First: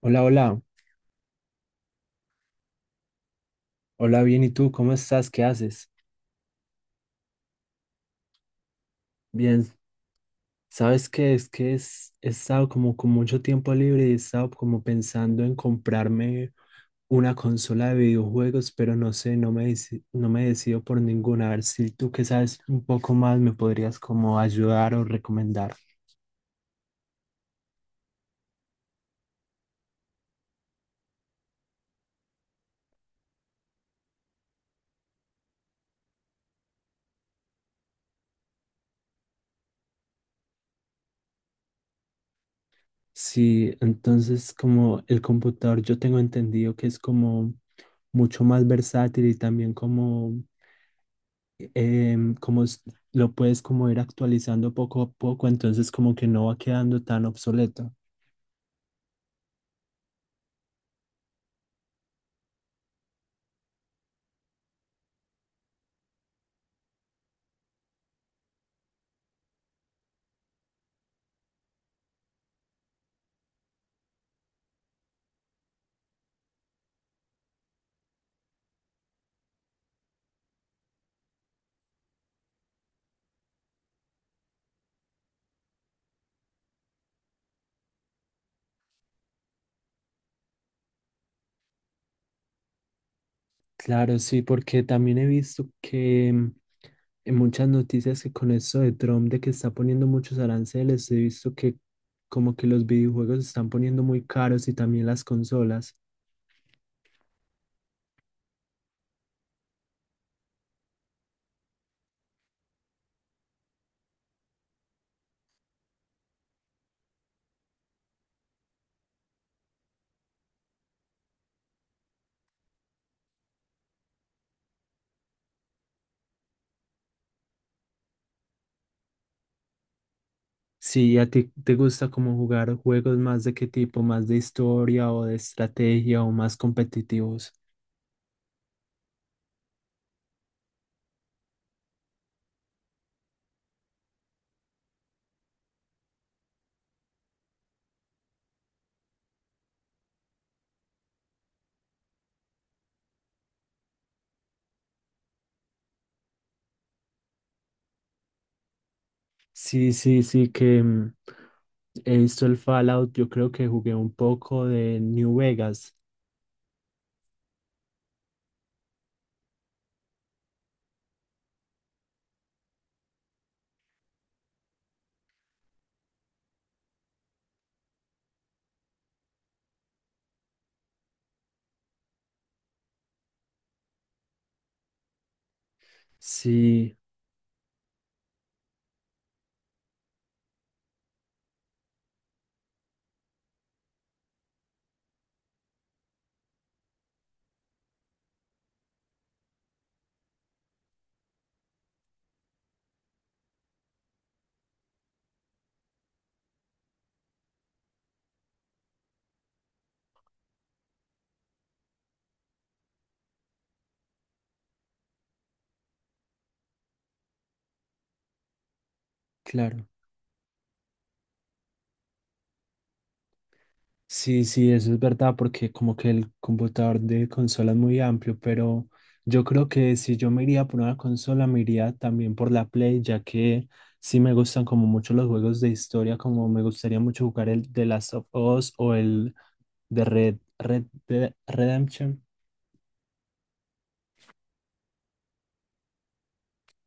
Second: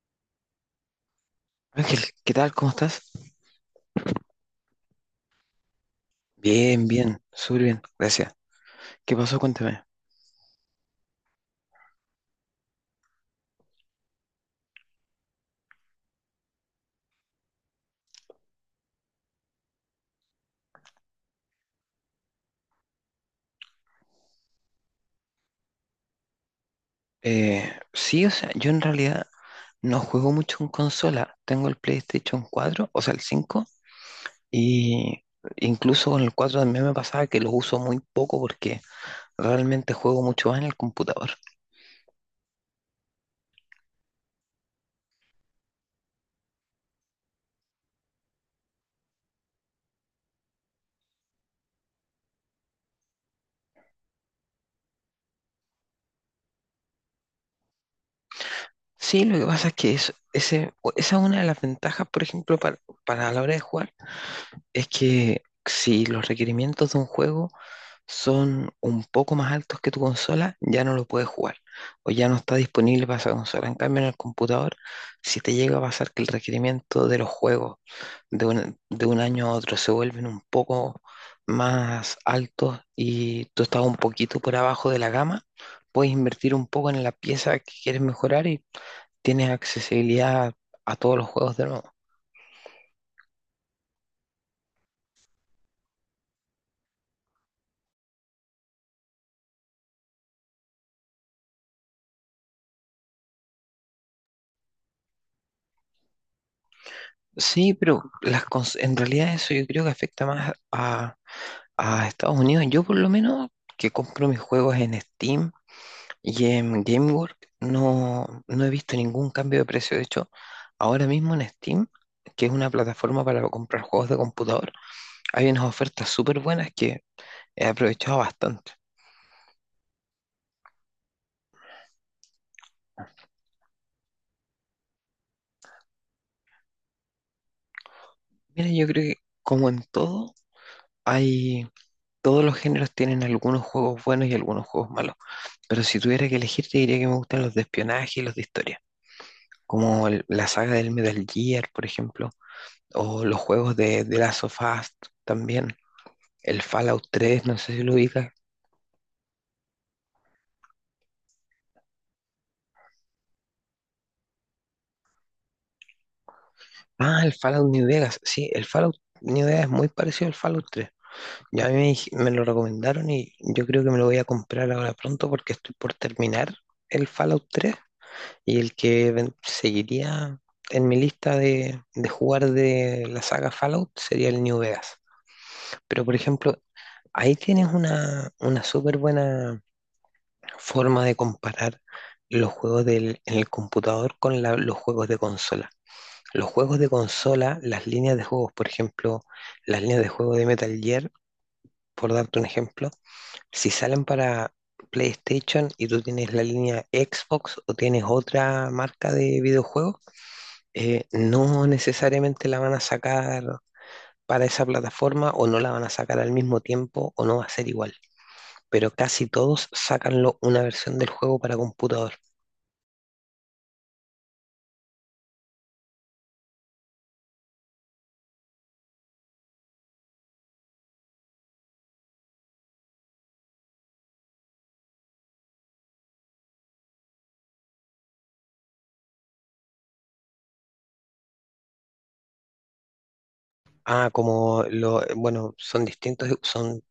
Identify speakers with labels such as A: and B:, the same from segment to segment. A: Hola, hola,
B: Ángel, ¿qué tal? ¿Cómo estás?
A: hola, bien, ¿y tú cómo estás? ¿Qué haces?
B: Bien, bien, súper bien, gracias. ¿Qué pasó?
A: Bien,
B: Cuéntame.
A: ¿sabes qué? Es que he estado como con mucho tiempo libre y he estado como pensando en comprarme una consola de videojuegos, pero no sé, no me decido por ninguna. A ver si tú que sabes un poco más me podrías como ayudar o recomendar.
B: Sí, o sea, yo en realidad no juego mucho en consola. Tengo el PlayStation 4, o sea, el 5, y incluso con el 4 también me pasaba que lo uso muy poco porque realmente juego mucho más en el computador.
A: Sí, entonces como el computador yo tengo entendido que es como mucho más versátil y también como em, como s- lo puedes como ir actualizando poco a poco, entonces como que no va quedando tan obsoleto.
B: Sí, lo que pasa es que esa es una de las ventajas, por ejemplo, para la hora de jugar, es que si los requerimientos de un juego son un poco más altos que tu consola, ya no lo puedes jugar o ya no está disponible para esa consola. En cambio, en el computador, si te llega a pasar que el requerimiento de los juegos de un año a otro se vuelven un poco más altos y tú estás un poquito por abajo de la gama, puedes invertir un poco en la pieza que quieres mejorar y tienes accesibilidad a todos los juegos de nuevo.
A: Claro, sí, porque también he visto que en muchas noticias que con eso de Trump, de que está poniendo muchos aranceles, he visto que como que los videojuegos se están poniendo muy caros y también las consolas.
B: Sí, pero en realidad eso yo creo que afecta más a Estados Unidos, yo por lo menos que compro mis juegos en Steam y en GameWorks, no he visto ningún cambio de precio. De hecho, ahora mismo en Steam, que es una plataforma para comprar juegos de computador, hay unas ofertas súper buenas que he aprovechado bastante.
A: Sí, ¿a ti te gusta como jugar juegos más de qué tipo? ¿Más de historia o de estrategia o más competitivos?
B: Mira, yo creo que como en todo, hay, todos los géneros tienen algunos juegos buenos y algunos juegos malos. Pero si tuviera que elegir, te diría que me gustan los de espionaje y los de historia. Como la saga del Metal Gear, por ejemplo. O los juegos de Last of Us también. El Fallout 3, no sé si lo ubicas.
A: Sí, sí, sí, he visto el Fallout, yo creo que jugué un poco de New Vegas.
B: Ah, el Fallout New Vegas. Sí, el Fallout New Vegas es muy parecido al Fallout 3. Ya a mí me, dij- me lo recomendaron y yo creo que me lo voy a comprar ahora pronto porque estoy por terminar el Fallout 3, y el que seguiría en mi lista de, jugar de la saga Fallout sería el New Vegas. Pero por ejemplo,
A: Sí,
B: ahí tienes una súper buena forma de comparar los juegos en el computador con los juegos de consola. Los juegos de consola, las líneas de juegos, por ejemplo, las líneas de juego de Metal Gear, por darte un ejemplo, si salen para PlayStation y tú tienes la línea Xbox o tienes otra marca de videojuegos, no necesariamente la van a sacar para esa plataforma o no la van a sacar al mismo tiempo o no va a ser igual, pero casi todos
A: claro.
B: sacan una versión del juego para computador.
A: Sí, sí, eso es verdad, porque como que el computador de consola es muy amplio, pero yo creo que si yo me iría por una consola, me iría también por la Play, ya que sí me gustan como mucho los juegos de historia, como me gustaría mucho jugar el The Last of Us o el de Red, Red Dead Redemption.
B: Bueno, son distintos, son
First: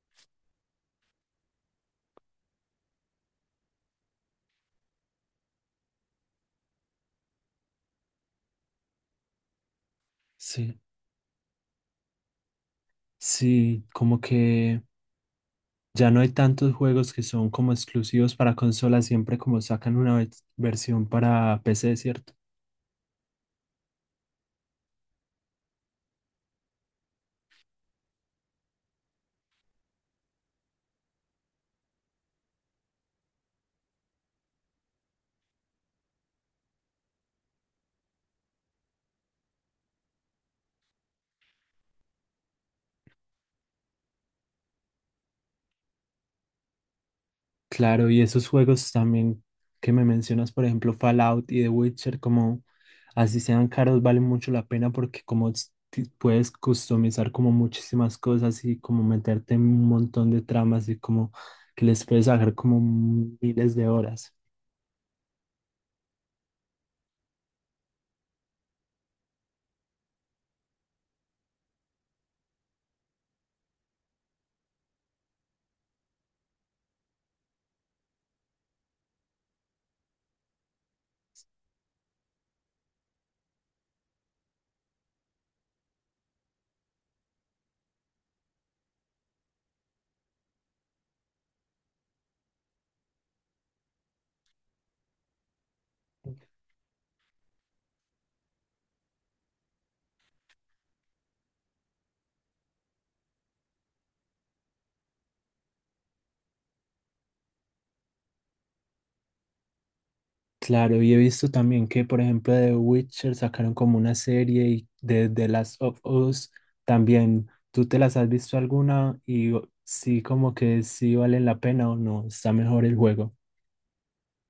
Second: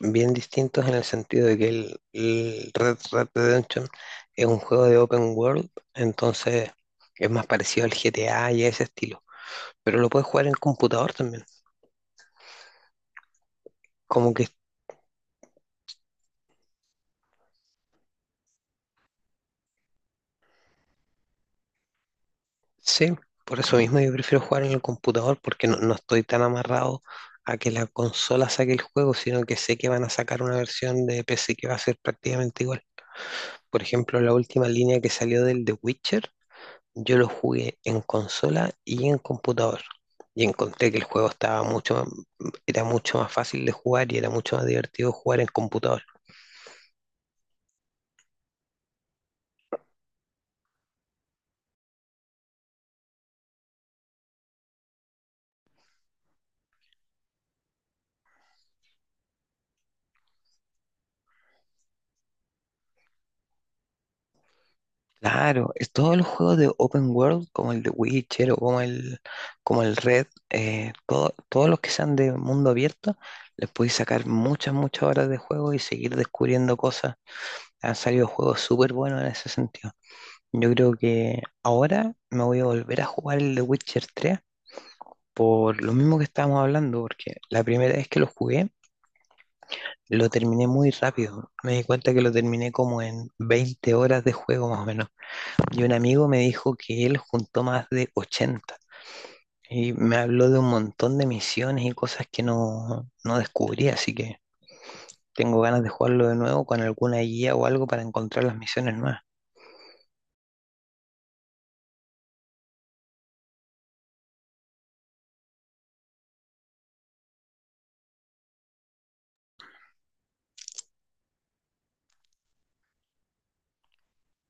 B: bien distintos en el sentido de que el Red Red Redemption es un juego de open world, entonces es más parecido al GTA y a ese estilo. Pero lo puedes jugar en el
A: Sí,
B: computador también.
A: sí, como
B: Como que
A: que ya no hay tantos juegos que son como exclusivos para consolas, siempre como sacan una versión para PC, ¿cierto?
B: sí, por eso mismo yo prefiero jugar en el computador porque no estoy tan amarrado a que la consola saque el juego, sino que sé que van a sacar una versión de PC que va a ser prácticamente igual. Por ejemplo, la última línea que salió del The Witcher, yo lo jugué en consola y en computador. Y encontré que el juego era mucho más fácil de jugar y era mucho más divertido jugar en computador.
A: Claro, y esos juegos también que me mencionas, por ejemplo, Fallout y The Witcher, como así sean caros, valen mucho la pena porque como puedes customizar como muchísimas cosas y como meterte en un montón de tramas y como que les puedes sacar como miles de horas.
B: Claro, es todos los juegos de Open World, como el de Witcher o como como el Red, todos los que sean de mundo abierto, les podéis sacar muchas, muchas horas de juego y seguir descubriendo cosas. Han salido juegos súper buenos en ese sentido. Yo creo que ahora me voy a volver a jugar el de Witcher 3 por lo mismo que estábamos hablando, porque la primera vez que lo jugué, lo terminé muy rápido. Me di cuenta que lo terminé como en 20 horas de juego más o menos. Y un amigo me dijo que él juntó más de 80 y me habló de un montón de misiones y cosas que no descubrí, así que tengo ganas de jugarlo de nuevo con alguna guía o algo para encontrar las misiones nuevas.
A: Claro, y he visto también que, por ejemplo, de Witcher sacaron como una serie y de The Last of Us también. ¿Tú te las has visto alguna? Sí, como que sí valen la pena o no, está mejor el juego.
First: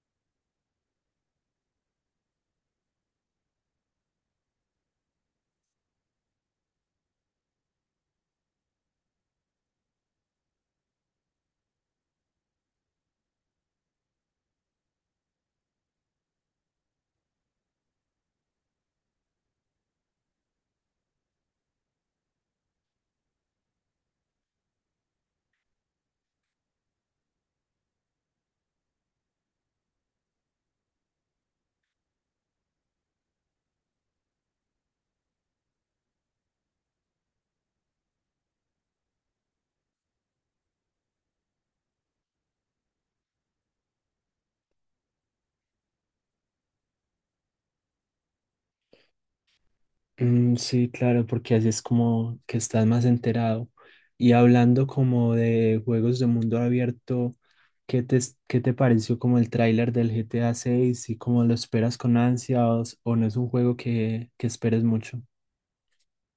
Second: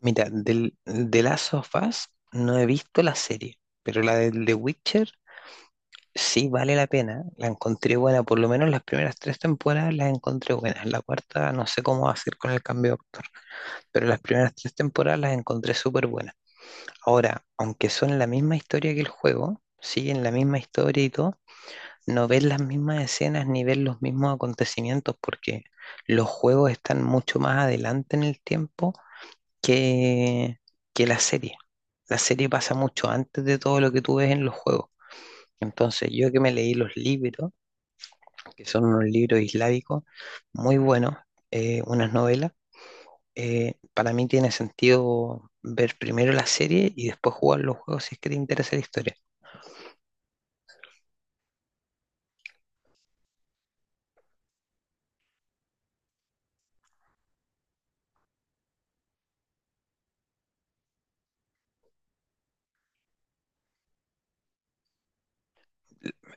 B: Mira, de Last of Us no he visto la serie, pero la de The Witcher sí vale la pena, la encontré buena, por lo menos las primeras tres temporadas las encontré buenas, la cuarta no sé cómo va a ser con el cambio de actor, pero las primeras tres temporadas las encontré súper buenas. Ahora, aunque son la misma historia que el juego, siguen la misma historia y todo, no ves las mismas escenas ni ves los mismos acontecimientos porque los juegos están mucho más adelante en el tiempo que, que la serie. La serie pasa mucho antes de todo lo que tú ves en los juegos. Entonces, yo que me leí los libros, que son unos libros islámicos muy buenos, unas novelas. Para mí tiene sentido ver primero la serie y después jugar los juegos si es que te interesa la historia.
A: Mm, sí, claro, porque así es como que estás más enterado. Y hablando como de juegos de mundo abierto, ¿qué te, ¿qué te pareció como el tráiler del GTA 6 y cómo lo esperas con ansias o no es un juego que esperes mucho?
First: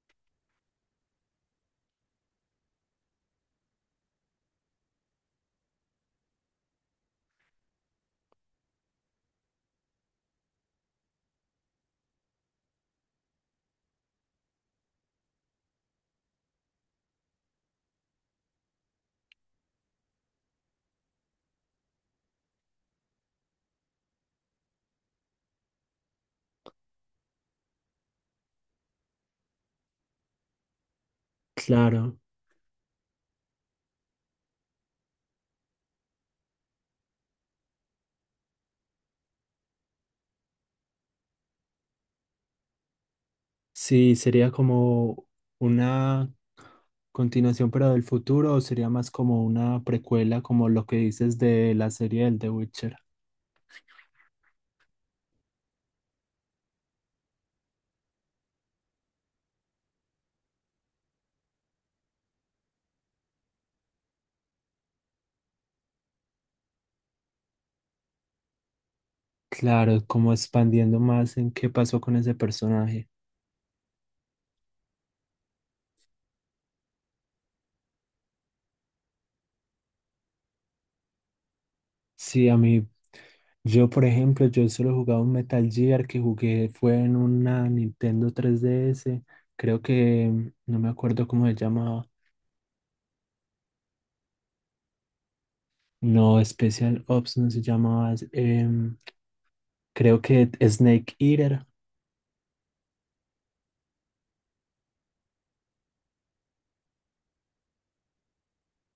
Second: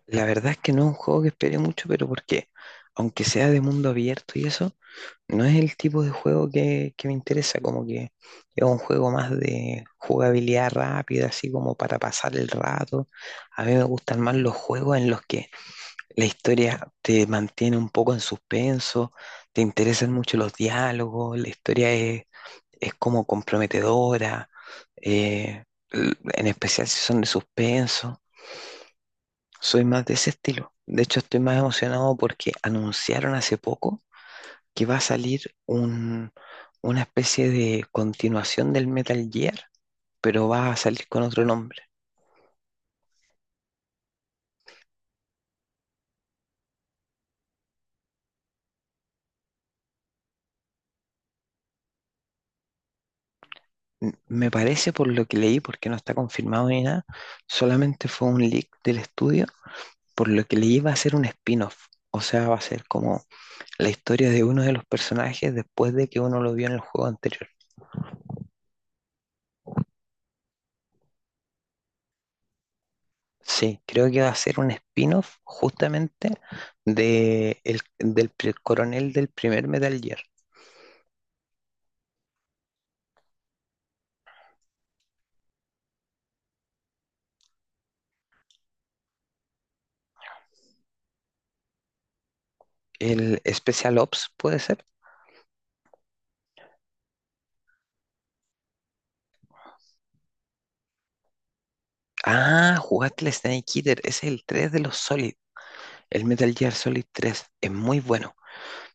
B: La verdad es que no es un juego que espere mucho, pero porque aunque sea de mundo abierto y eso, no es el tipo de juego que me interesa, como que es un juego más de jugabilidad rápida, así como para pasar el rato. A mí me gustan más los juegos en los que la historia te mantiene un poco en suspenso, te interesan mucho los diálogos, es como comprometedora, eh, en especial si son de suspenso. Soy más de ese estilo. De hecho, estoy más emocionado
A: Claro.
B: porque anunciaron hace poco que va a salir una especie de continuación del Metal Gear, pero va a salir con otro nombre.
A: Sí, sería como una continuación, pero del futuro, o sería más como una precuela, como lo que dices de la serie del The Witcher.
B: Me parece por lo que leí, porque no está confirmado ni nada, solamente fue un leak del estudio por lo que le iba a hacer un spin-off. O sea, va a ser como la historia de uno de los personajes después de que uno lo vio en el juego anterior.
A: Claro, como expandiendo más en qué pasó con ese personaje.
B: Sí, creo que va a ser un spin-off justamente de coronel del primer Metal Gear.
A: Sí, a mí, yo por ejemplo, yo solo jugaba un Metal Gear que jugué fue en una Nintendo 3DS, creo que no me acuerdo cómo se llamaba.
B: El Special Ops puede ser.
A: No, Special Ops no se llamaba, es, creo que Snake Eater.
B: Ah, jugaste el Snake Eater. Ese es el 3 de los Solid. El Metal Gear Solid tres es muy bueno,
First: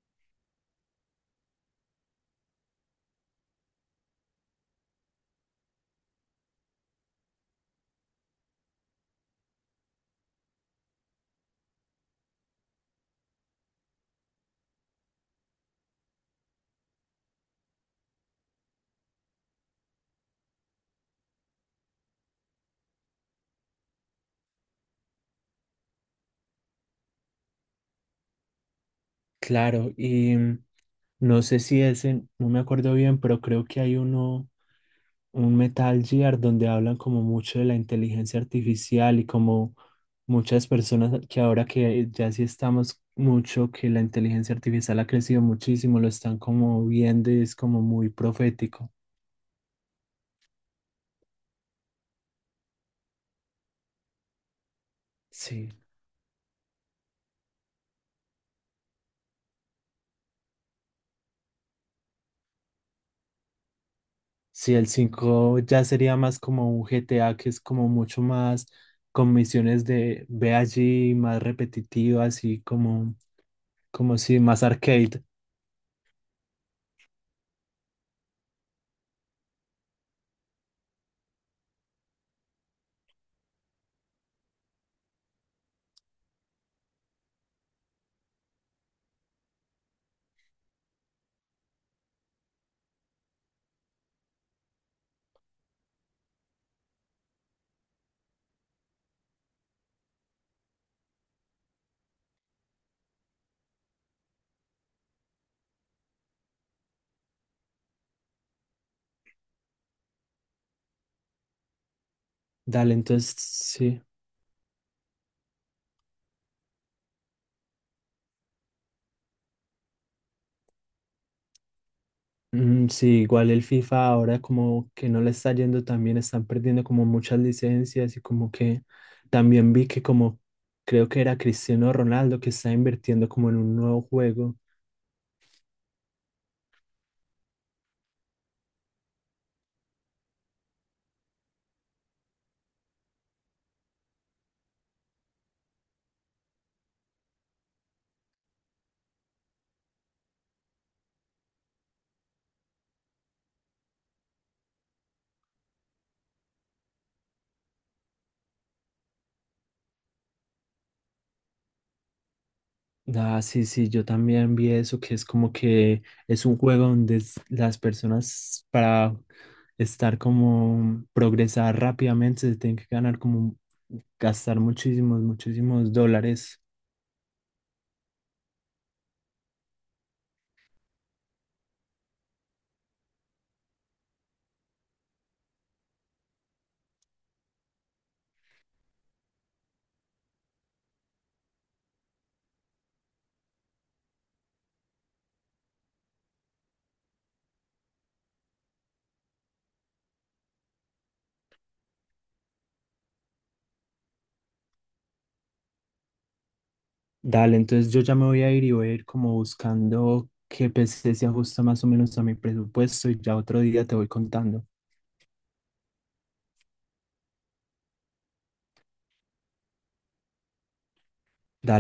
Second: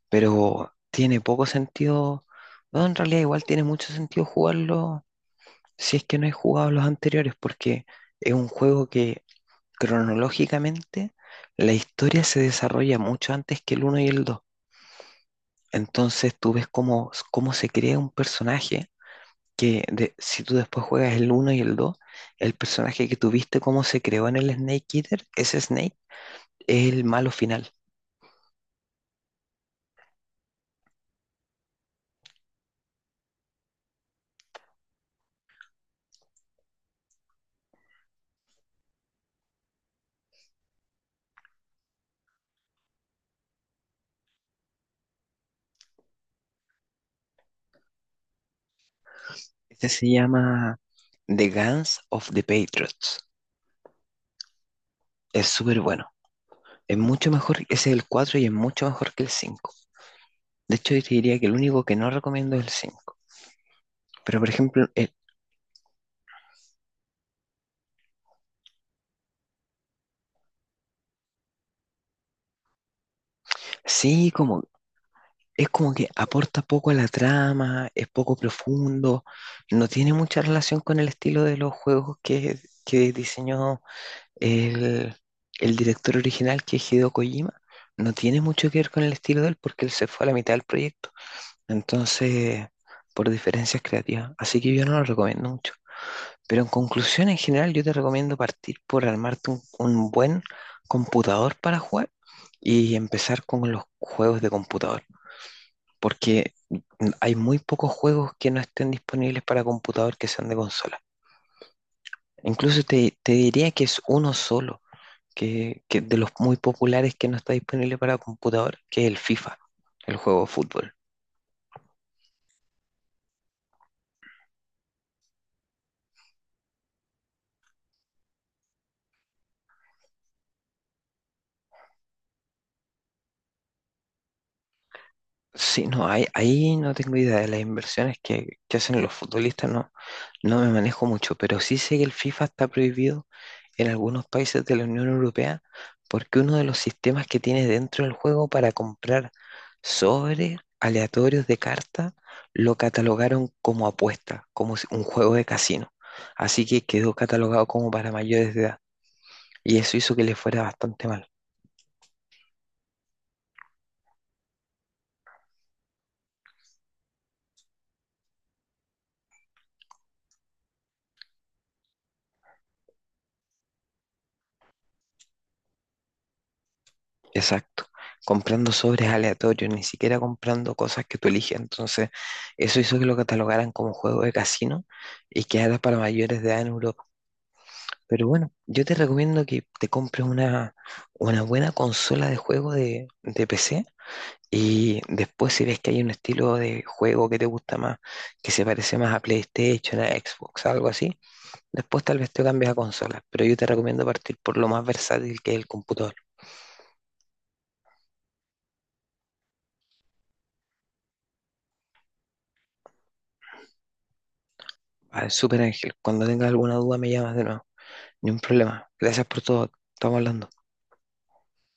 B: pero tiene poco sentido. No, en realidad igual tiene mucho sentido jugarlo si es que no he jugado los anteriores, porque es un juego que cronológicamente la historia se desarrolla mucho antes que el uno y el 2. Entonces tú ves cómo, cómo se crea un personaje que si tú después juegas el uno y el 2, el personaje que tuviste, cómo se creó en el Snake Eater, ese Snake es el malo final.
A: Claro, y no sé si ese, no me acuerdo bien, pero creo que hay uno, un Metal Gear donde hablan como mucho de la inteligencia artificial y como muchas personas que ahora que ya sí estamos mucho, que la inteligencia artificial ha crecido muchísimo, lo están como viendo y es como muy profético.
B: Este se llama The Guns of the Patriots. Es
A: Sí.
B: súper bueno. Es mucho mejor, ese es el 4 y es mucho mejor que el 5. De hecho, yo te diría que el único que no recomiendo es el cinco. Pero, por
A: Sí,
B: ejemplo,
A: el 5 ya sería más como un GTA que es como mucho más con misiones de ve allí, más repetitivo, así como, como
B: sí,
A: si más
B: como,
A: arcade.
B: es como que aporta poco a la trama, es poco profundo, no tiene mucha relación con el estilo de los juegos que diseñó el, el director original, que es Hideo Kojima. No tiene mucho que ver con el estilo de él porque él se fue a la mitad del proyecto. Entonces, por diferencias creativas. Así que yo no lo recomiendo mucho. Pero en conclusión, en general, yo te recomiendo partir por armarte un buen computador para jugar y empezar con los juegos de computador, porque hay muy pocos juegos que no estén disponibles para computador que sean de consola. Incluso
A: Dale,
B: te
A: entonces
B: diría que es
A: sí.
B: uno solo, que de los muy populares que no está disponible para computador, que es el FIFA, el juego de fútbol.
A: Mm, sí, igual el FIFA ahora como que no le está yendo tan bien, están perdiendo como muchas licencias y como que también vi que como creo que era Cristiano Ronaldo que está invirtiendo como en un nuevo juego.
B: Ahí no tengo idea de las inversiones que hacen los futbolistas, no, no me manejo mucho, pero sí sé que el FIFA está prohibido en algunos países de la Unión Europea porque uno de los sistemas que tiene dentro del juego para comprar sobres aleatorios de carta lo catalogaron como apuesta, como si- un juego de casino. Así que quedó catalogado como para mayores de edad. Y eso hizo que le fuera bastante mal.
A: Ah, sí, sí, yo también vi eso, que es como que es un juego donde las personas para estar como progresar rápidamente se tienen que ganar como gastar muchísimos, muchísimos dólares.
B: Exacto. Comprando sobres aleatorios, ni siquiera comprando cosas que tú eliges. Entonces, eso hizo que lo catalogaran como juego de casino y que era para mayores de edad en Europa. Pero bueno, yo te recomiendo que te compres una buena consola de juego de PC, y después si ves que hay un estilo de juego que te gusta más, que se parece más a PlayStation, a Xbox, algo así, después tal vez te cambies a consola. Pero yo te recomiendo partir por lo más versátil que es el computador.
A: Dale, entonces yo ya me voy a ir y voy a ir como buscando qué PC se ajusta más o menos a mi presupuesto y ya otro día te voy contando.
B: Vale, súper Ángel. Cuando tengas alguna duda me llamas de nuevo. Ni un problema. Gracias por todo. Estamos hablando.
A: Dale.